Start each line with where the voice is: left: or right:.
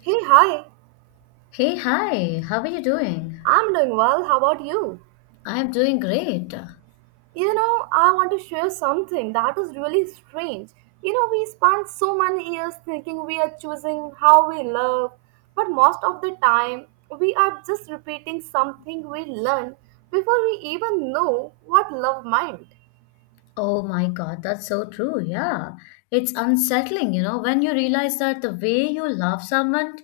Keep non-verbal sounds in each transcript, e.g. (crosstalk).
right: Hey, hi.
left: Hey, hi, how are you doing?
right: I'm doing well. How about you?
left: I'm doing great.
right: You know, I want to share something that is really strange. You know, we spend so many years thinking we are choosing how we love, but most of the time, we are just repeating something we learned before we even know what love meant.
left: Oh my God, that's so true. Yeah, it's unsettling, when you realize that the way you love someone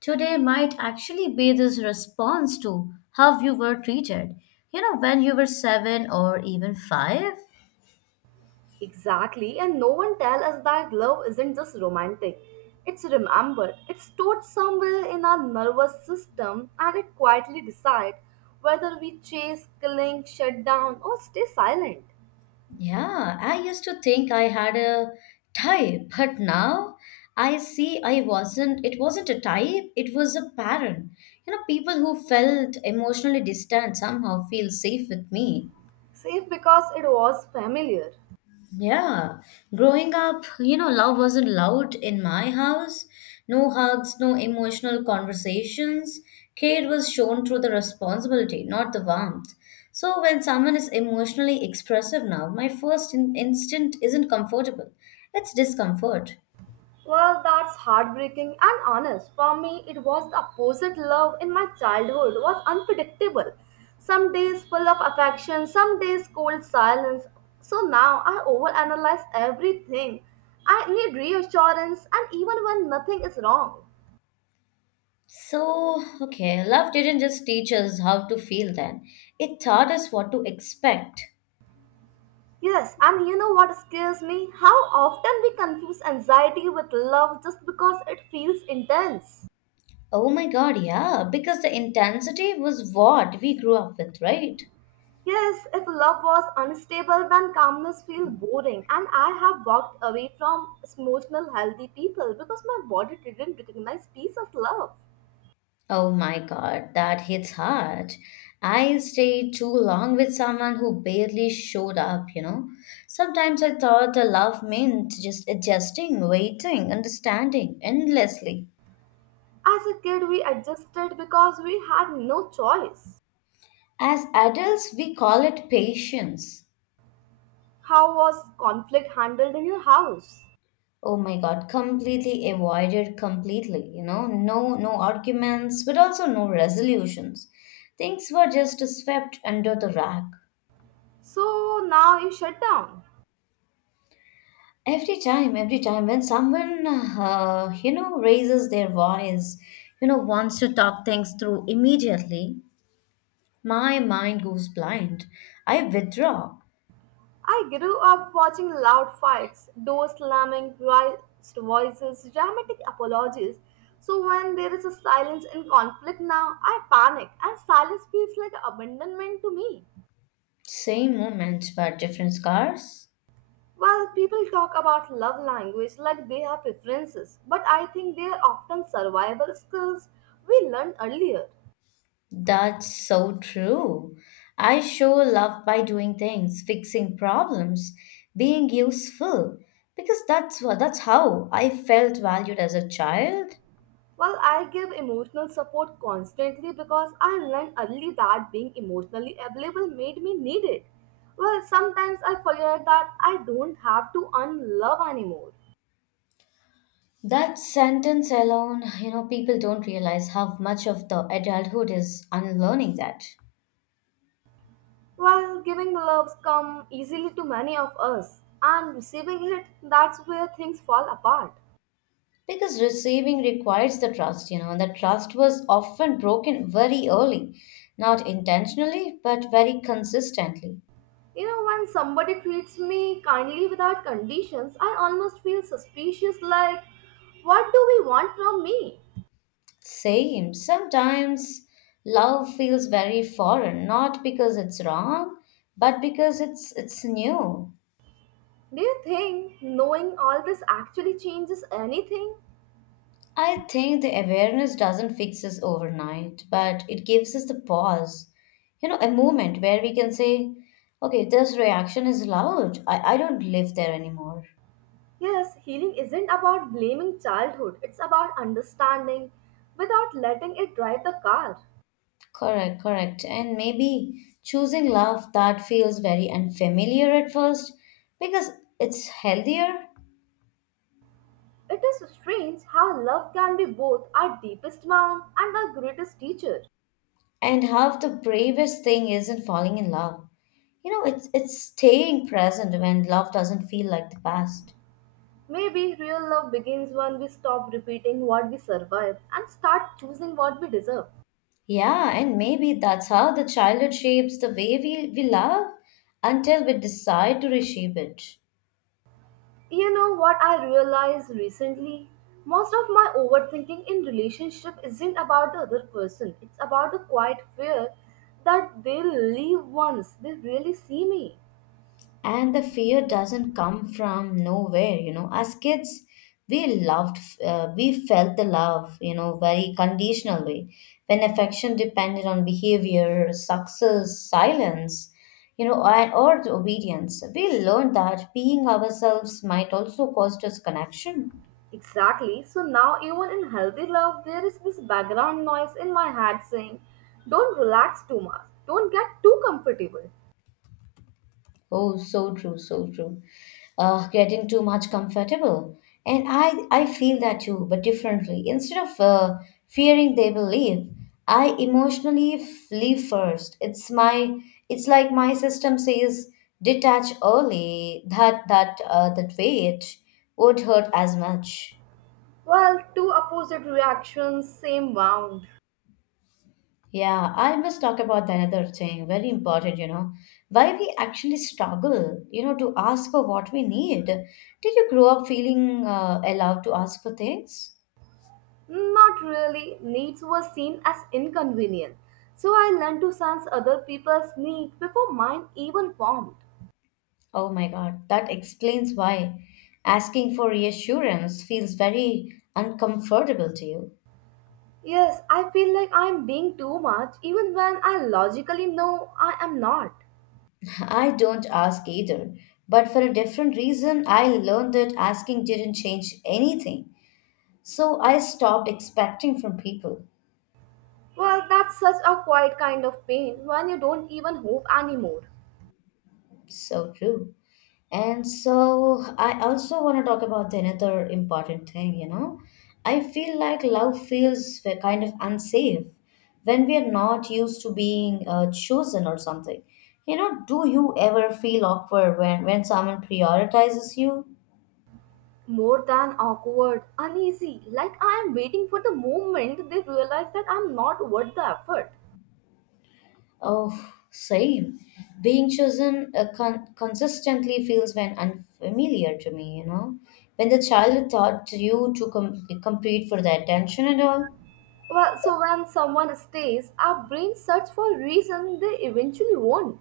left: today might actually be this response to how you were treated. When you were seven or even five,
right: Exactly, and no one tell us that love isn't just romantic. It's remembered, it's stored somewhere in our nervous system, and it quietly decides whether we chase, cling, shut down, or stay silent.
left: yeah, I used to think I had a type, but now I see I wasn't. It wasn't a type, it was a pattern. People who felt emotionally distant somehow feel safe with me.
right: Safe because it was familiar.
left: Yeah, growing up, love wasn't loud in my house. No hugs, no emotional conversations. Care was shown through the responsibility, not the warmth. So when someone is emotionally expressive now, my first instinct isn't comfortable. It's discomfort.
right: Well, that's heartbreaking and honest. For me, it was the opposite. Love in my childhood was unpredictable. Some days full of affection, some days cold silence. So now I overanalyze everything. I need reassurance, and even when nothing is wrong.
left: So, okay, love didn't just teach us how to feel then. It taught us what to expect.
right: Yes, and you know what scares me? How often we confuse anxiety with love just because it feels intense.
left: Oh my God, yeah, because the intensity was what we grew up with, right?
right: Yes, if love was unstable, then calmness feels boring. And I have walked away from emotional healthy people because my body didn't recognize peace as love.
left: Oh my God, that hits hard. I stayed too long with someone who barely showed up, you know. Sometimes I thought the love meant just adjusting, waiting, understanding endlessly.
right: As a kid, we adjusted because we had no choice.
left: As adults, we call it patience.
right: How was conflict handled in your house?
left: Oh my God, completely avoided completely, you know. No arguments, but also no resolutions. Things were just swept under the rug.
right: So now you shut down.
left: Every time when someone, raises their voice, wants to talk things through immediately, my mind goes blind. I withdraw.
right: I grew up watching loud fights, door slamming, raised voices, dramatic apologies. So when there is a silence in conflict now, I panic and silence feels like abandonment to me.
left: Same moment, but different scars.
right: Well, people talk about love language like they have preferences, but I think they are often survival skills we learned earlier.
left: That's so true. I show love by doing things, fixing problems, being useful, because that's how I felt valued as a child.
right: Well, I give emotional support constantly because I learned early that being emotionally available made me needed. Well, sometimes I forget that I don't have to earn love anymore.
left: That sentence alone, people don't realize how much of the adulthood is unlearning that.
right: Well, giving loves come easily to many of us, and receiving it, that's where things fall apart.
left: Because receiving requires the trust, and the trust was often broken very early, not intentionally, but very consistently.
right: You know, when somebody treats me kindly without conditions, I almost feel suspicious like, what do we want from me?
left: Same, sometimes love feels very foreign, not because it's wrong, but because it's new.
right: Do you think knowing all this actually changes anything?
left: I think the awareness doesn't fix us overnight, but it gives us the pause, a moment where we can say, okay, this reaction is loud. I don't live there anymore.
right: Yes, healing isn't about blaming childhood, it's about understanding without letting it drive the car.
left: Correct, correct. And maybe choosing love that feels very unfamiliar at first because it's healthier.
right: It is strange how love can be both our deepest mount and our greatest teacher.
left: And half the bravest thing isn't falling in love. It's staying present when love doesn't feel like the past.
right: Maybe real love begins when we stop repeating what we survived and start choosing what we deserve.
left: Yeah, and maybe that's how the childhood shapes the way we love until we decide to reshape it.
right: You know what I realized recently? Most of my overthinking in relationship isn't about the other person. It's about the quiet fear that they'll leave once they really see me.
left: And the fear doesn't come from nowhere, you know. As kids, we loved, we felt the love, very conditional way. When affection depended on behavior, success, silence, or the obedience, we learned that being ourselves might also cost us connection.
right: Exactly. So now even in healthy love there is this background noise in my head saying, don't relax too much. Don't get too comfortable.
left: Oh, so true, so true. Getting too much comfortable. And I feel that too, but differently. Instead of fearing they will leave, I emotionally leave first. It's like my system says, detach early. That weight won't hurt as much.
right: Well, two opposite reactions, same wound.
left: Yeah, I must talk about the another thing, very important, why we actually struggle, to ask for what we need. Did you grow up feeling allowed to ask for things?
right: Not really. Needs were seen as inconvenient. So I learned to sense other people's needs before mine even formed.
left: Oh my God, that explains why asking for reassurance feels very uncomfortable to you.
right: Yes, I feel like I am being too much even when I logically know I am not.
left: (laughs) I don't ask either, but for a different reason, I learned that asking didn't change anything. So I stopped expecting from people.
right: Well, that's such a quiet kind of pain when you don't even hope anymore.
left: So true. And so I also want to talk about the another important thing, you know. I feel like love feels kind of unsafe when we are not used to being chosen or something. Do you ever feel awkward when, someone prioritizes you?
right: More than awkward, uneasy, like I am waiting for the moment they realize that I'm not worth the effort.
left: Oh, same. Being chosen consistently feels when unfamiliar to me, you know. When the child taught you to compete for the attention and all.
right: Well, so when someone stays, our brain search for reason they eventually won't.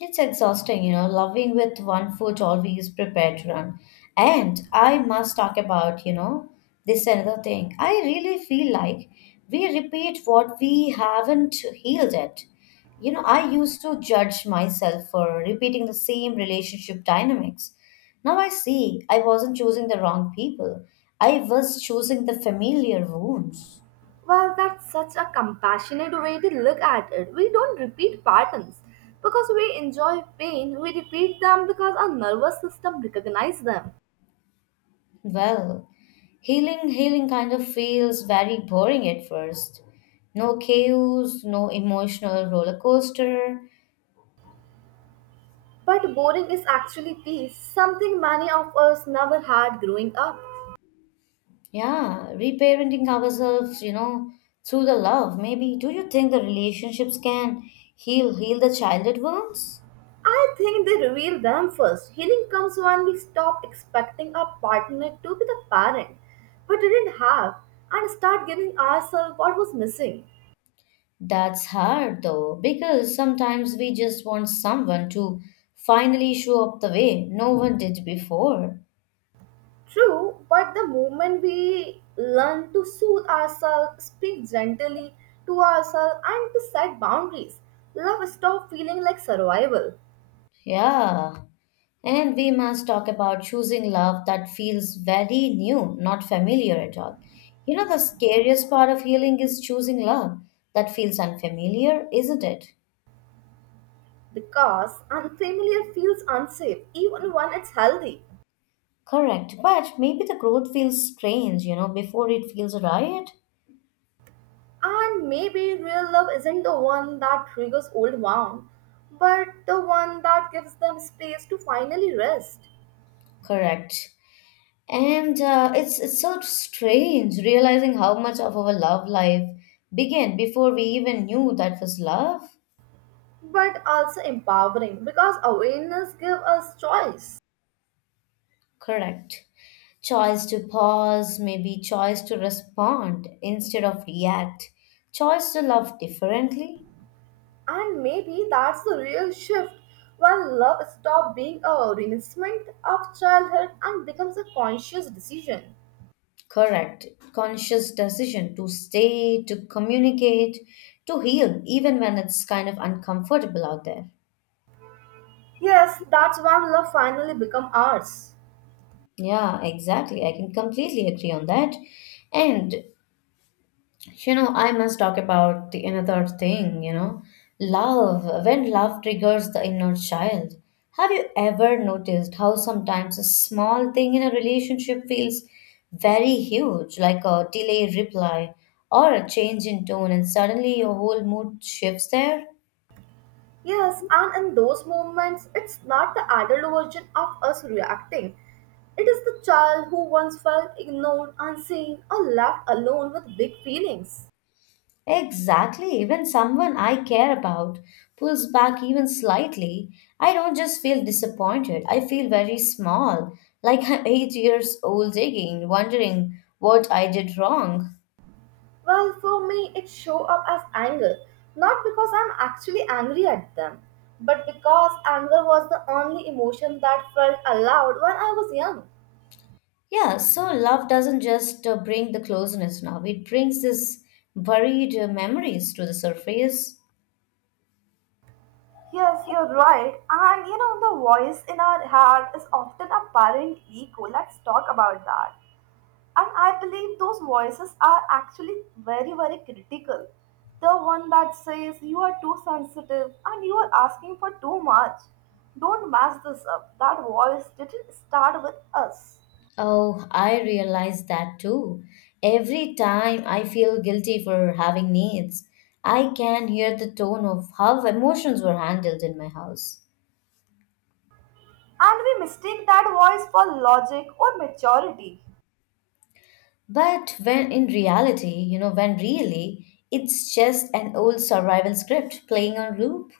left: It's exhausting, loving with one foot always prepared to run. And I must talk about, this another thing. I really feel like we repeat what we haven't healed yet. I used to judge myself for repeating the same relationship dynamics. Now I see I wasn't choosing the wrong people. I was choosing the familiar wounds.
right: Well, that's such a compassionate way to look at it. We don't repeat patterns because we enjoy pain, we repeat them because our nervous system recognizes them.
left: Well, healing kind of feels very boring at first. No chaos, no emotional roller coaster.
right: But boring is actually peace, something many of us never had growing up.
left: Yeah, reparenting ourselves, through the love. Maybe do you think the relationships can heal the childhood wounds?
right: I think they reveal them first. Healing comes when we stop expecting our partner to be the parent we didn't have and start giving ourselves what was missing.
left: That's hard though, because sometimes we just want someone to finally show up the way no one did before.
right: True, but the moment we learn to soothe ourselves, speak gently to ourselves, and to set boundaries, love stops feeling like survival
left: Yeah. And we must talk about choosing love that feels very new, not familiar at all. The scariest part of healing is choosing love that feels unfamiliar, isn't it?
right: because unfamiliar feels unsafe even when it's healthy.
left: Correct. But maybe the growth feels strange, before it feels right.
right: And maybe real love isn't the one that triggers old wound, but the one that gives them space to finally rest,
left: Correct. And it's so strange realizing how much of our love life began before we even knew that was love.
right: but also empowering because awareness gives us choice.
left: Correct. Choice to pause, maybe choice to respond instead of react. Choice to love differently.
right: And maybe that's the real shift when love stops being a reminiscent of childhood and becomes a conscious decision.
left: Correct. Conscious decision to stay, to communicate, to heal, even when it's kind of uncomfortable out there.
right: Yes, that's when love finally becomes ours.
left: Yeah, exactly. I can completely agree on that. And I must talk about the another thing, love. When love triggers the inner child, have you ever noticed how sometimes a small thing in a relationship feels very huge, like a delayed reply or a change in tone, and suddenly your whole mood shifts there?
right: Yes, and in those moments, it's not the adult version of us reacting. It is the child who once felt ignored, unseen, or left alone with big feelings.
left: Exactly. Even someone I care about pulls back even slightly, I don't just feel disappointed. I feel very small, like I'm (laughs) 8 years old again, wondering what I did wrong.
right: Well, for me, it show up as anger, not because I'm actually angry at them, but because anger was the only emotion that felt allowed when I was young.
left: Yeah, so love doesn't just bring the closeness now, it brings this buried memories to the surface.
right: Yes, you're right. And you know, the voice in our head is often a parent ego. Let's talk about that. And I believe those voices are actually very, very critical. The one that says you are too sensitive and you are asking for too much. Don't mess this up. That voice didn't start with us.
left: Oh, I realize that too. Every time I feel guilty for having needs, I can hear the tone of how emotions were handled in my house.
right: And we mistake that voice for logic or maturity.
left: But when in reality, when really, it's just an old survival script playing on loop.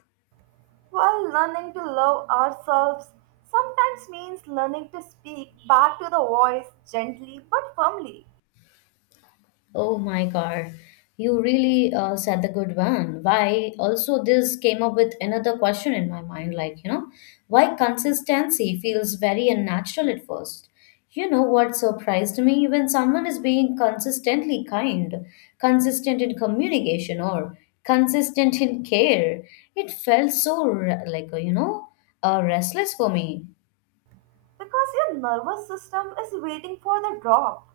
right: While learning to love ourselves sometimes means learning to speak back to the voice gently but firmly
left: Oh my God, you really said the good one. Why also this came up with another question in my mind, like, why consistency feels very unnatural at first. You know what surprised me? When someone is being consistently kind, consistent in communication, or consistent in care, it felt so, restless for me.
right: because your nervous system is waiting for the drop.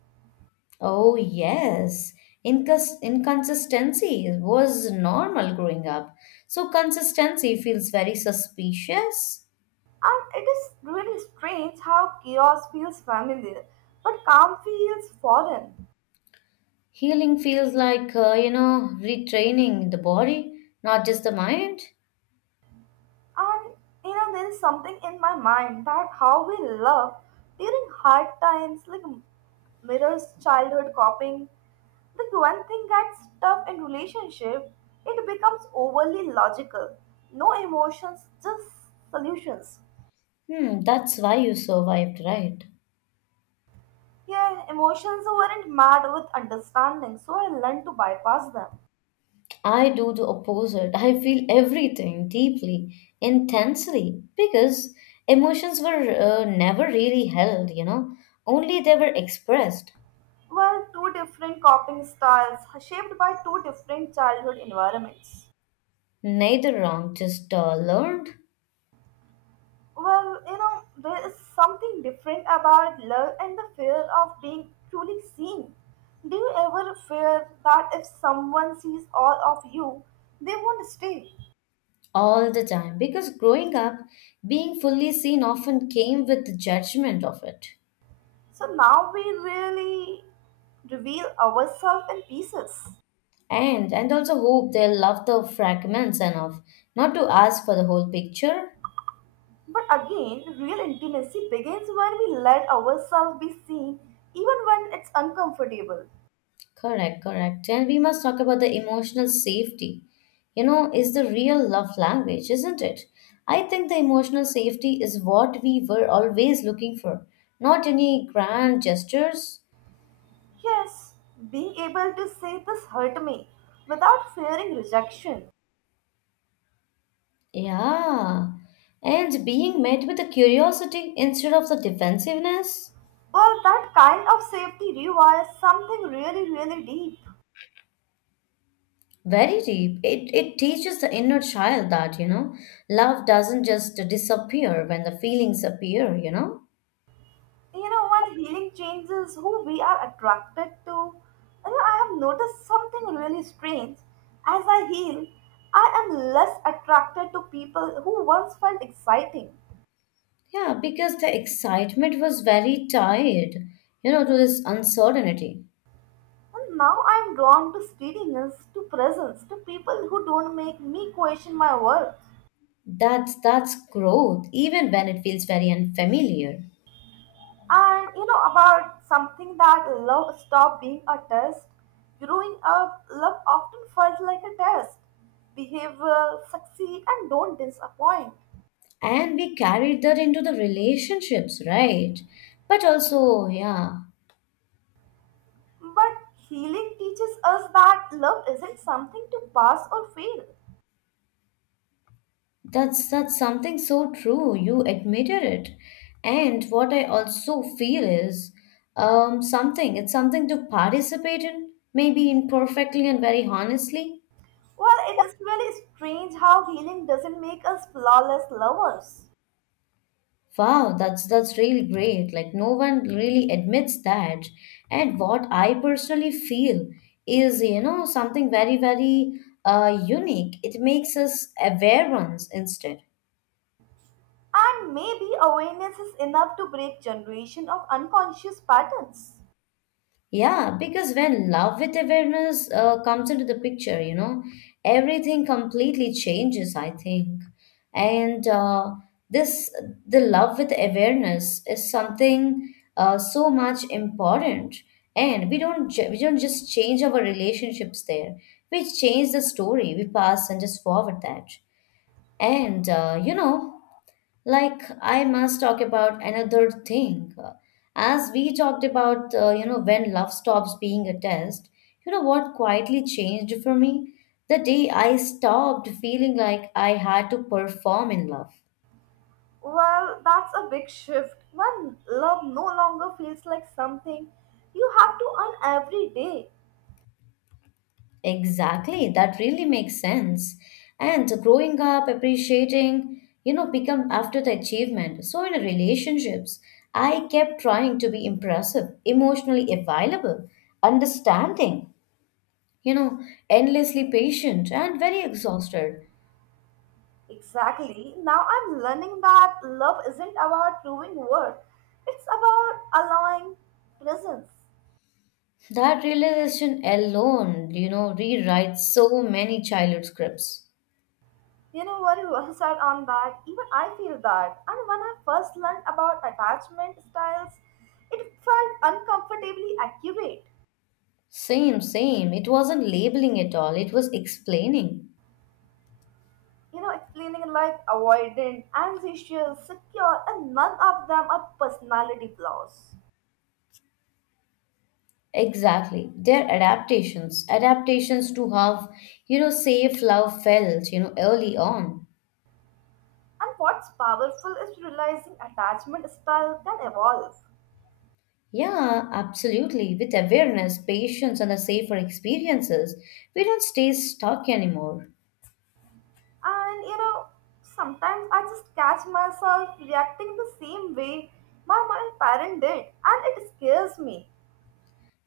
left: Oh, yes. Inconsistency was normal growing up. So consistency feels very suspicious.
right: And it is really strange how chaos feels familiar, but calm feels foreign.
left: Healing feels like, retraining the body, not just the mind.
right: And you know, there is something in my mind that how we love during hard times, like mirrors childhood copying. Like when thing gets tough in relationship, it becomes overly logical. No emotions, just solutions.
left: Hmm, that's why you survived, right?
right: Yeah, emotions weren't mad with understanding, so I learned to bypass them.
left: I do the opposite. I feel everything deeply, intensely, because emotions were never really held, only they were expressed.
right: Well, two different coping styles shaped by two different childhood environments.
left: Neither wrong, just learned.
right: Well, you know, there is something different about love and the fear of being truly seen. Do you ever fear that if someone sees all of you, they won't stay?
left: All the time, because growing up, being fully seen often came with the judgment of it.
right: So now we really reveal ourselves in pieces.
left: And also hope they'll love the fragments enough not to ask for the whole picture.
right: But again, real intimacy begins when we let ourselves be seen, even when it's uncomfortable.
left: Correct correct and we must talk about the emotional safety, is the real love language, isn't it? I think the emotional safety is what we were always looking for, not any grand gestures.
right: Yes, being able to say this hurt me without fearing rejection.
left: Yeah, and being met with the curiosity instead of the defensiveness.
right: Well, that kind of safety requires something really, really deep.
left: Very deep. It teaches the inner child that, love doesn't just disappear when the feelings appear,
right: You know, when healing changes who we are attracted to, you know, I have noticed something really strange. As I heal, I am less attracted to people who once felt exciting.
left: Yeah, because the excitement was very tied, to this uncertainty.
right: And now I am drawn to steadiness, to presence, to people who don't make me question my worth.
left: That's growth, even when it feels very unfamiliar.
right: And you know about something that love stopped being a test. Growing up, love often felt like a test. Behave well, succeed, and don't disappoint.
left: And we carried that into the relationships, right? But also, yeah,
right: But healing teaches us that love isn't something to pass or fail.
left: that's something so true. You admitted it. And what I also feel is something it's something to participate in, maybe imperfectly and very honestly.
right: Well, it is really strange how healing doesn't make us flawless lovers.
left: Wow, that's really great. Like no one really admits that. And what I personally feel is, something very, very unique. It makes us awareness instead.
right: And maybe awareness is enough to break generation of unconscious patterns.
left: Yeah, because when love with awareness comes into the picture, everything completely changes, I think. And this, the love with awareness is something so much important. And we don't just change our relationships there. We change the story we pass and just forward that. And like I must talk about another thing. As we talked about, when love stops being a test, you know what quietly changed for me? The day I stopped feeling like I had to perform in love.
right: Well, that's a big shift when love no longer feels like something you have to earn every day.
left: Exactly that really makes sense. And growing up appreciating, become after the achievement. So in relationships I kept trying to be impressive, emotionally available, understanding, you know, endlessly patient and very exhausted.
right: Exactly. Now I'm learning that love isn't about proving worth, it's about allowing presence.
left: That realization alone, rewrites so many childhood scripts.
right: You know, very well (laughs) said on that. Even I feel that. And when I first learned about attachment styles, it felt uncomfortably accurate.
left: Same, same. It wasn't labeling at all, it was explaining.
right: You know, explaining like avoidant, antisocial, secure, and none of them are personality flaws.
left: Exactly. They're adaptations. Adaptations to how, safe love felt, early on.
right: And what's powerful is realizing attachment style can evolve.
left: Yeah, absolutely. With awareness, patience, and the safer experiences, we don't stay stuck anymore.
right: And you know, sometimes I just catch myself reacting the same way my parent did, and it scares me.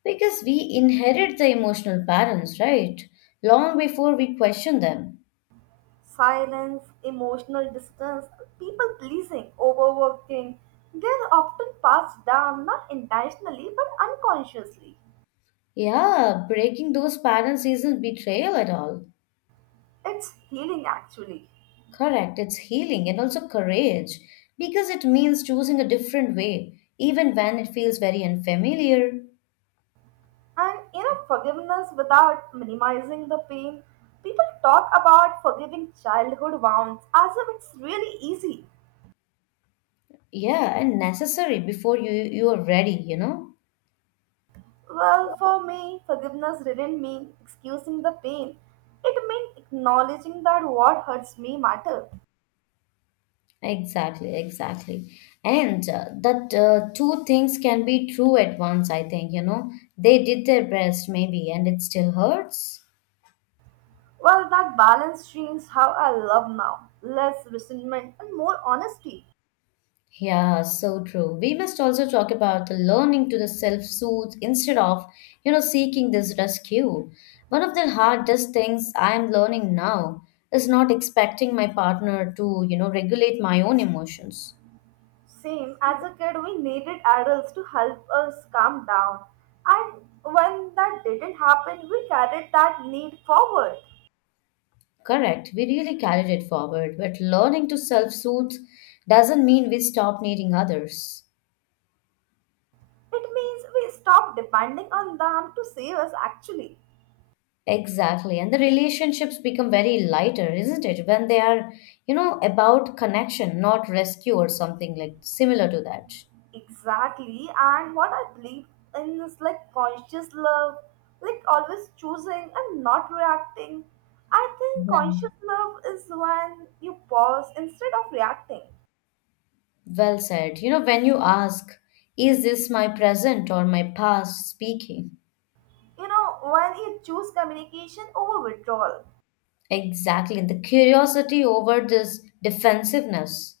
left: Because we inherit the emotional patterns, right? Long before we question them.
right: Silence, emotional distance, people pleasing, overworking, they're often passed down not intentionally but unconsciously.
left: Yeah, breaking those patterns isn't betrayal at all.
right: It's healing actually.
left: Correct, it's healing and also courage because it means choosing a different way, even when it feels very unfamiliar.
right: And you know, forgiveness without minimizing the pain. People talk about forgiving childhood wounds as if it's really easy.
left: Yeah, and necessary before you are ready, you know?
right: Well, for me, forgiveness didn't mean excusing the pain. It meant acknowledging that what hurts me mattered.
left: Exactly, exactly. And that two things can be true at once, I think, you know? They did their best maybe and it still hurts.
right: Well, that balance streams how I love now. Less resentment and more honesty.
left: Yeah, so true. We must also talk about the learning to the self-soothe instead of, you know, seeking this rescue. One of the hardest things I am learning now is not expecting my partner to, you know, regulate my own emotions.
right: Same, as a kid, we needed adults to help us calm down. And when that didn't happen, we carried that need forward.
left: Correct. We really carried it forward, but learning to self-soothe doesn't mean we stop needing others.
right: It means we stop depending on them to save us actually.
left: Exactly. And the relationships become very lighter, isn't it? When they are, you know, about connection, not rescue or something like similar to that.
right: Exactly, and what I believe in is like conscious love, like always choosing and not reacting. I think conscious
left: Well,
right: love is when you pause instead of reacting.
left: well said. You know, when you ask, is this my present or my past speaking?
right: You know, when you choose communication over withdrawal.
left: Exactly. The curiosity over this defensiveness.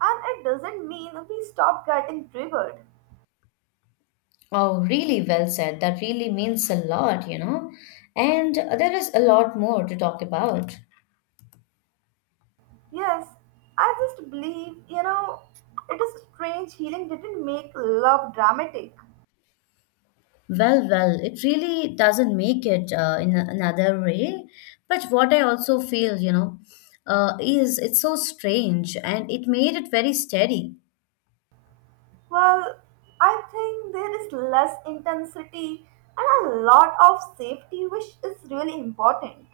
right: And it doesn't mean we stop getting triggered.
left: Oh, really well said. That really means a lot, you know. And there is a lot more to talk about.
right: Yes, I just believe, you know, it is strange healing didn't make love dramatic.
left: Well, it really doesn't make it in another way. But what I also feel, you know, is it's so strange and it made it very steady.
right: Well, I think there is less intensity and a lot of safety, which is really important.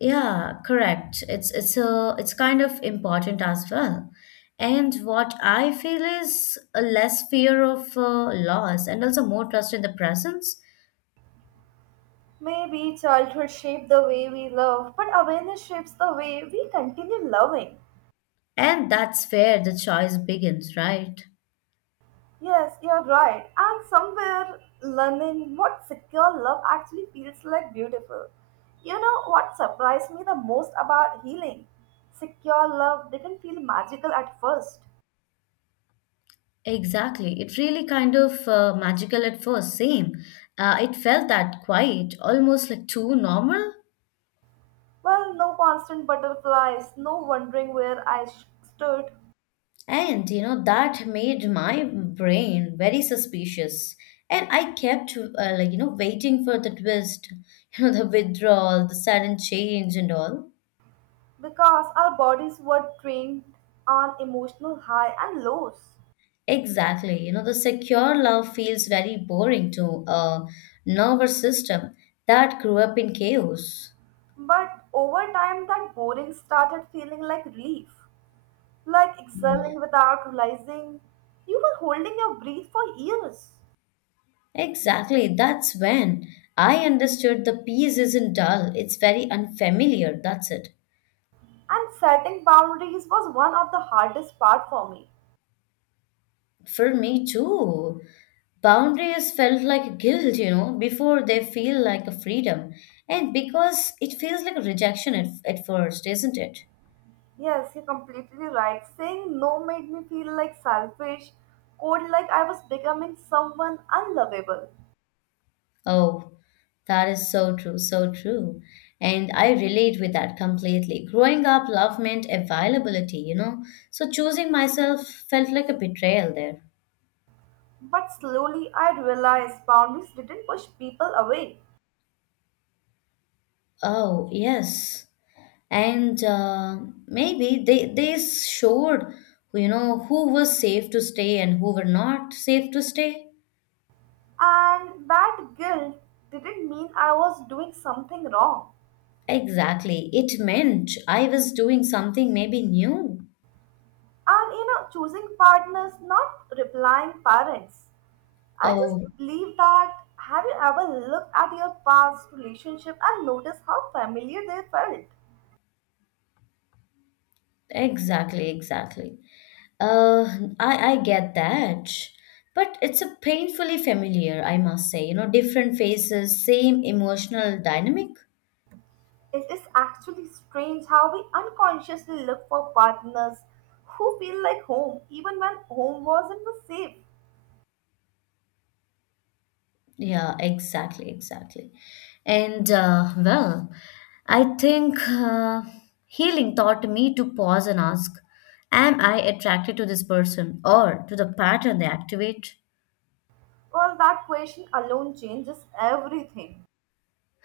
left: Yeah, correct. It's kind of important as well. And what I feel is a less fear of loss and also more trust in the presence.
right: Maybe childhood shaped the way we love, but awareness shapes the way we continue loving.
left: And that's where the choice begins, right?
right: Yes, you're right. And somewhere learning what secure love actually feels like beautiful. You know what surprised me the most about healing? Secure love didn't feel magical at first.
left: Exactly. It really kind of magical at first. Same. It felt that quiet, almost like too normal.
right: Well, no constant butterflies, no wondering where I stood,
left: And you know, that made my brain very suspicious. And I kept, like, you know, waiting for the twist, (laughs) you know, the withdrawal, the sudden change, and all.
right: because our bodies were trained on emotional high and lows.
left: Exactly. You know, the secure love feels very boring to a nervous system that grew up in chaos.
right: But over time, that boring started feeling like relief, like exhaling without realizing you were holding your breath for years.
left: Exactly. That's when I understood the peace isn't dull, it's very unfamiliar. That's it.
right: And setting boundaries was one of the hardest part for me.
left: For me, too. Boundaries felt like guilt, you know, before they feel like a freedom, and because it feels like a rejection at, first, isn't it?
right: Yes, you're completely right. Saying no made me feel like selfish, cold, like I was becoming someone unlovable.
left: Oh, that is so true, so true. And I relate with that completely. Growing up, love meant availability, you know, so choosing myself felt like a betrayal there.
right: But slowly I realized boundaries didn't push people away,
left: Oh yes. And maybe they showed, you know, who was safe to stay and who were not safe to stay.
right: and that guilt didn't mean I was doing something wrong.
left: Exactly. It meant I was doing something maybe new.
right: And you know, choosing partners, not replying parents. I
left: Oh,
right: just believe that have you ever looked at your past relationship and noticed how familiar they felt?
left: exactly, exactly. Uh, I get that. But it's a painfully familiar, I must say. You know, different faces, same emotional dynamic.
right: It is actually strange how we unconsciously look for partners who feel like home, even when home wasn't the safe.
left: Yeah, exactly, exactly. And uh, well, I think healing taught me to pause and ask, am I attracted to this person or to the pattern they activate?
right: Well, that question alone changes everything.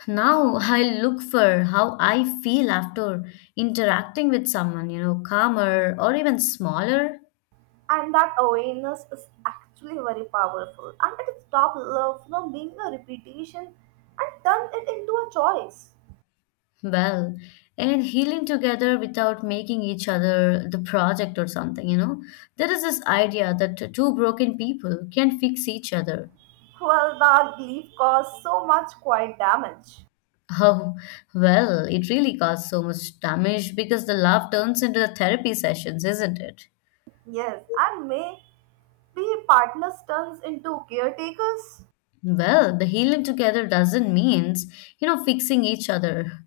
left: Now I look for how I feel after interacting with someone, you know, calmer or even smaller.
right: And that awareness is actually very powerful. And it stops love from being a repetition and turns it into a choice.
left: Well, and healing together without making each other the project or something, you know. There is this idea that two broken people can fix each other.
right: Well, that belief caused so much quiet damage.
left: Oh, well, it really caused so much damage because the love turns into the therapy sessions, isn't it?
right: Yes, and may be partners turns into caretakers.
left: Well, the healing together doesn't means, you know, fixing each other.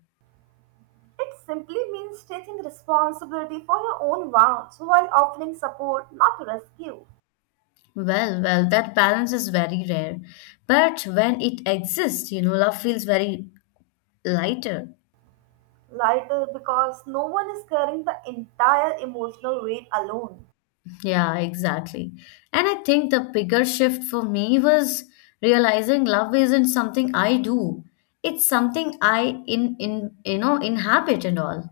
right: It simply means taking responsibility for your own vows while offering support, not rescue.
left: Well, well, that balance is very rare. But when it exists, you know, love feels very lighter.
right: Lighter because no one is carrying the entire emotional weight alone.
left: Yeah, exactly. And I think the bigger shift for me was realizing love isn't something I do. It's something I in inhabit and all.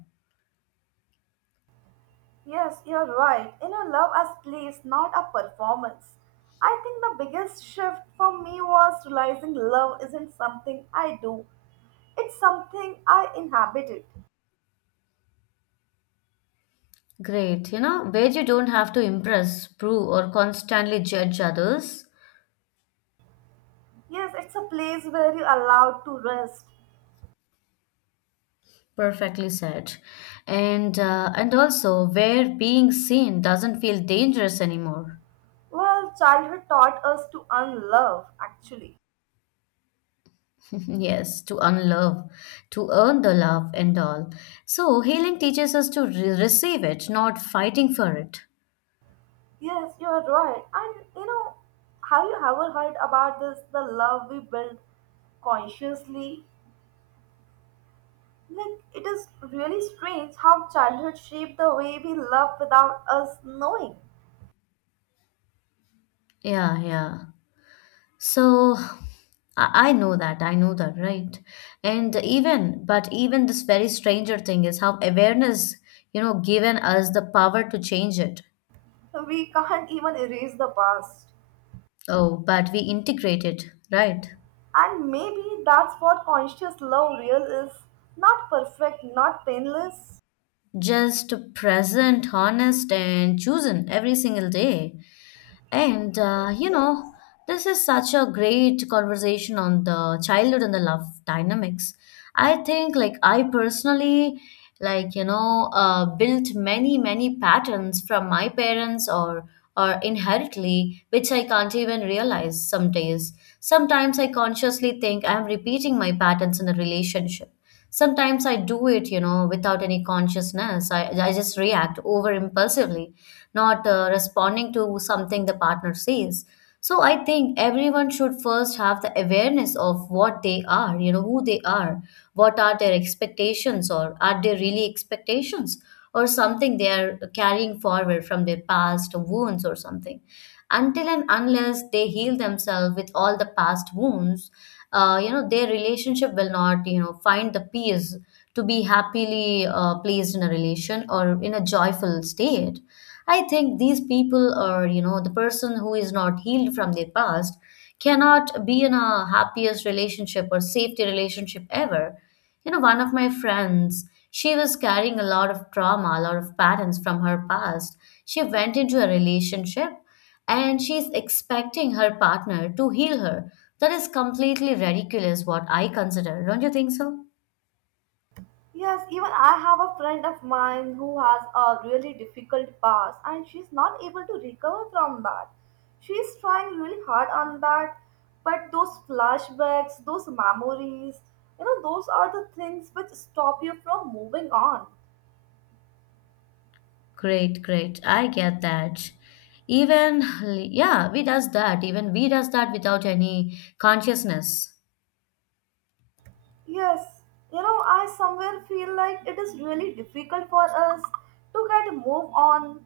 right: Yes, you're right. You know, love as play is not a performance. I think the biggest shift for me was realizing love isn't something I do, it's something I inhabit it.
left: Great, you know, where you don't have to impress, prove, or constantly judge others.
right: Yes, it's a place where you're allowed to rest.
left: Perfectly said. And and also where being seen doesn't feel dangerous anymore.
right: Well, childhood taught us to unlove, actually.
left: (laughs) Yes, to unlove, to earn the love and all. So healing teaches us to receive it, not fighting for it.
right: Yes, you're right. And you know, have you ever heard about this the love we build consciously? Like, it is really strange how childhood shaped the way we love without us knowing.
left: Yeah, yeah. So I know that, I know that, right? And even, but even this very stranger thing is how awareness, you know, given us the power to change it.
right: We can't even erase the past.
left: Oh, but we integrate it, right?
right: And maybe that's what conscious love real is, not perfect, not painless.
left: Just present, honest, and chosen every single day. And You know, this is such a great conversation on the childhood and the love dynamics. I think, like, I personally, like, you know, built many, many patterns from my parents or inherently, which I can't even realize some days. Sometimes I consciously think I'm repeating my patterns in a relationship. Sometimes I do it, you know, without any consciousness. I just react over impulsively, not responding to something the partner says. So I think everyone should first have the awareness of what they are, you know, who they are, what are their expectations, or are they really expectations, or something they are carrying forward from their past wounds or something. Until and unless they heal themselves with all the past wounds, you know, their relationship will not, you know, find the peace to be happily placed in a relation or in a joyful state. I think these people, or you know, the person who is not healed from their past cannot be in a happiest relationship or safety relationship ever. You know, one of my friends, she was carrying a lot of trauma, a lot of patterns from her past. She went into a relationship and she's expecting her partner to heal her. That is completely ridiculous, what I consider. Don't you think so?
right: Yes, even I have a friend of mine who has a really difficult past and she's not able to recover from that. She's trying really hard on that, but those flashbacks, those memories, you know, those are the things which stop you from moving on.
left: Great, great. I get that. Even, yeah, we does that. Even we does that without any consciousness.
right: Yes, you know, I somewhere feel like it is really difficult for us to get move on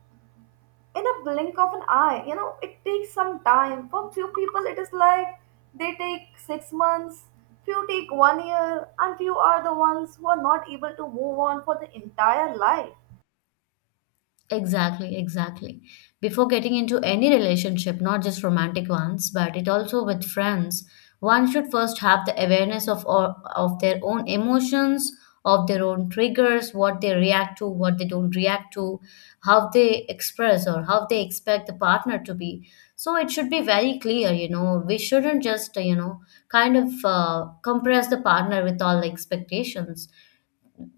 right: in a blink of an eye. You know, it takes some time. For few people it is like they take 6 months, few take 1 year, and few are the ones who are not able to move on for the entire life.
left: Exactly, exactly. Before getting into any relationship, not just romantic ones, but it also with friends, one should first have the awareness of or, of their own emotions, of their own triggers, what they react to, what they don't react to, how they express or how they expect the partner to be. So it should be very clear, you know, we shouldn't just, you know, kind of compress the partner with all the expectations.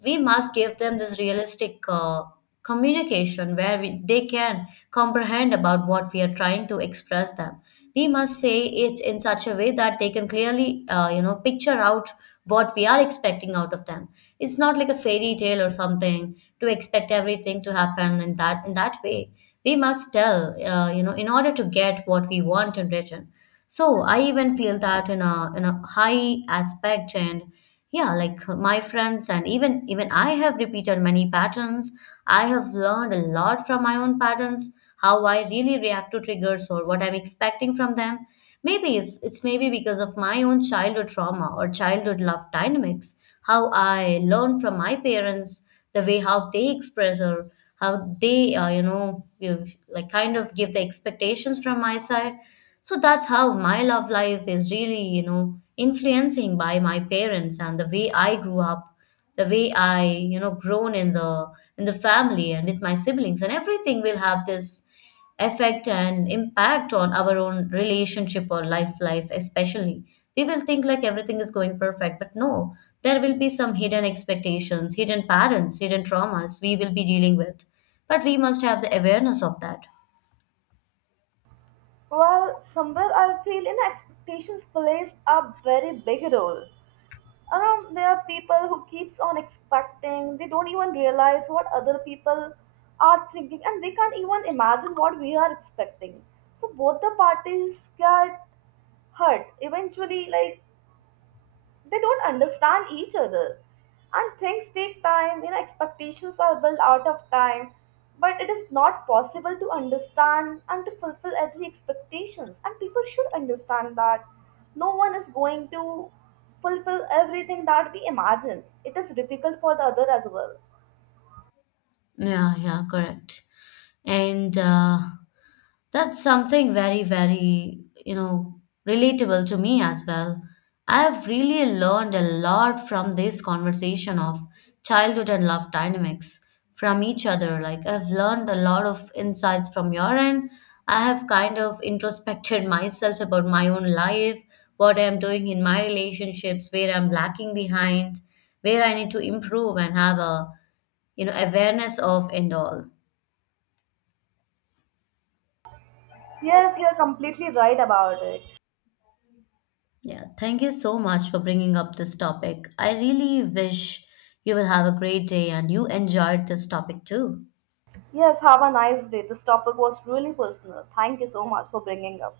left: We must give them this realistic communication where we, they can comprehend about what we are trying to express them. We must say it in such a way that they can clearly you know, picture out what we are expecting out of them. It's not like a fairy tale or something to expect everything to happen in that way. We must tell, you know, in order to get what we want in return. So I even feel that in a high aspect. And yeah, like my friends, and even I have repeated many patterns. I have learned a lot from my own patterns, how I really react to triggers or what I'm expecting from them. Maybe it's maybe because of my own childhood trauma or childhood love dynamics, how I learned from my parents, the way how they express or how they you know, give, like kind of give the expectations from my side. So that's how my love life is really, you know, influencing by my parents and the way I grew up, the way I, you know, grown in the family and with my siblings, and everything will have this effect and impact on our own relationship or life especially. We will think like everything is going perfect, but no, there will be some hidden expectations, hidden parents, hidden traumas we will be dealing with. But we must have the awareness of that.
right: Well, somewhere I feel in expectations plays a very big role. There are people who keeps on expecting. They don't even realize what other people are thinking, and they can't even imagine what we are expecting. So both the parties get hurt eventually, like they don't understand each other, and things take time. You know, expectations are built out of time, but it is not possible to understand and to fulfill every expectations, and people should understand that no one is going to fulfill everything that we imagine. It is difficult for the other as well.
left: Yeah, yeah, correct. And That's something very, very, you know, relatable to me as well. I've really learned a lot from this conversation of childhood and love dynamics from each other. Like, I've learned a lot of insights from your end. I have kind of introspected (laughs) myself about my own life, what I'm doing in my relationships, where I'm lacking behind, where I need to improve and have a, you know, awareness of and all.
right: Yes, you're completely right about it.
left: Yeah, thank you so much for bringing up this topic. I really wish you will have a great day, and you enjoyed this topic too.
right: Yes, have a nice day. This topic was really personal. Thank you so much for bringing up.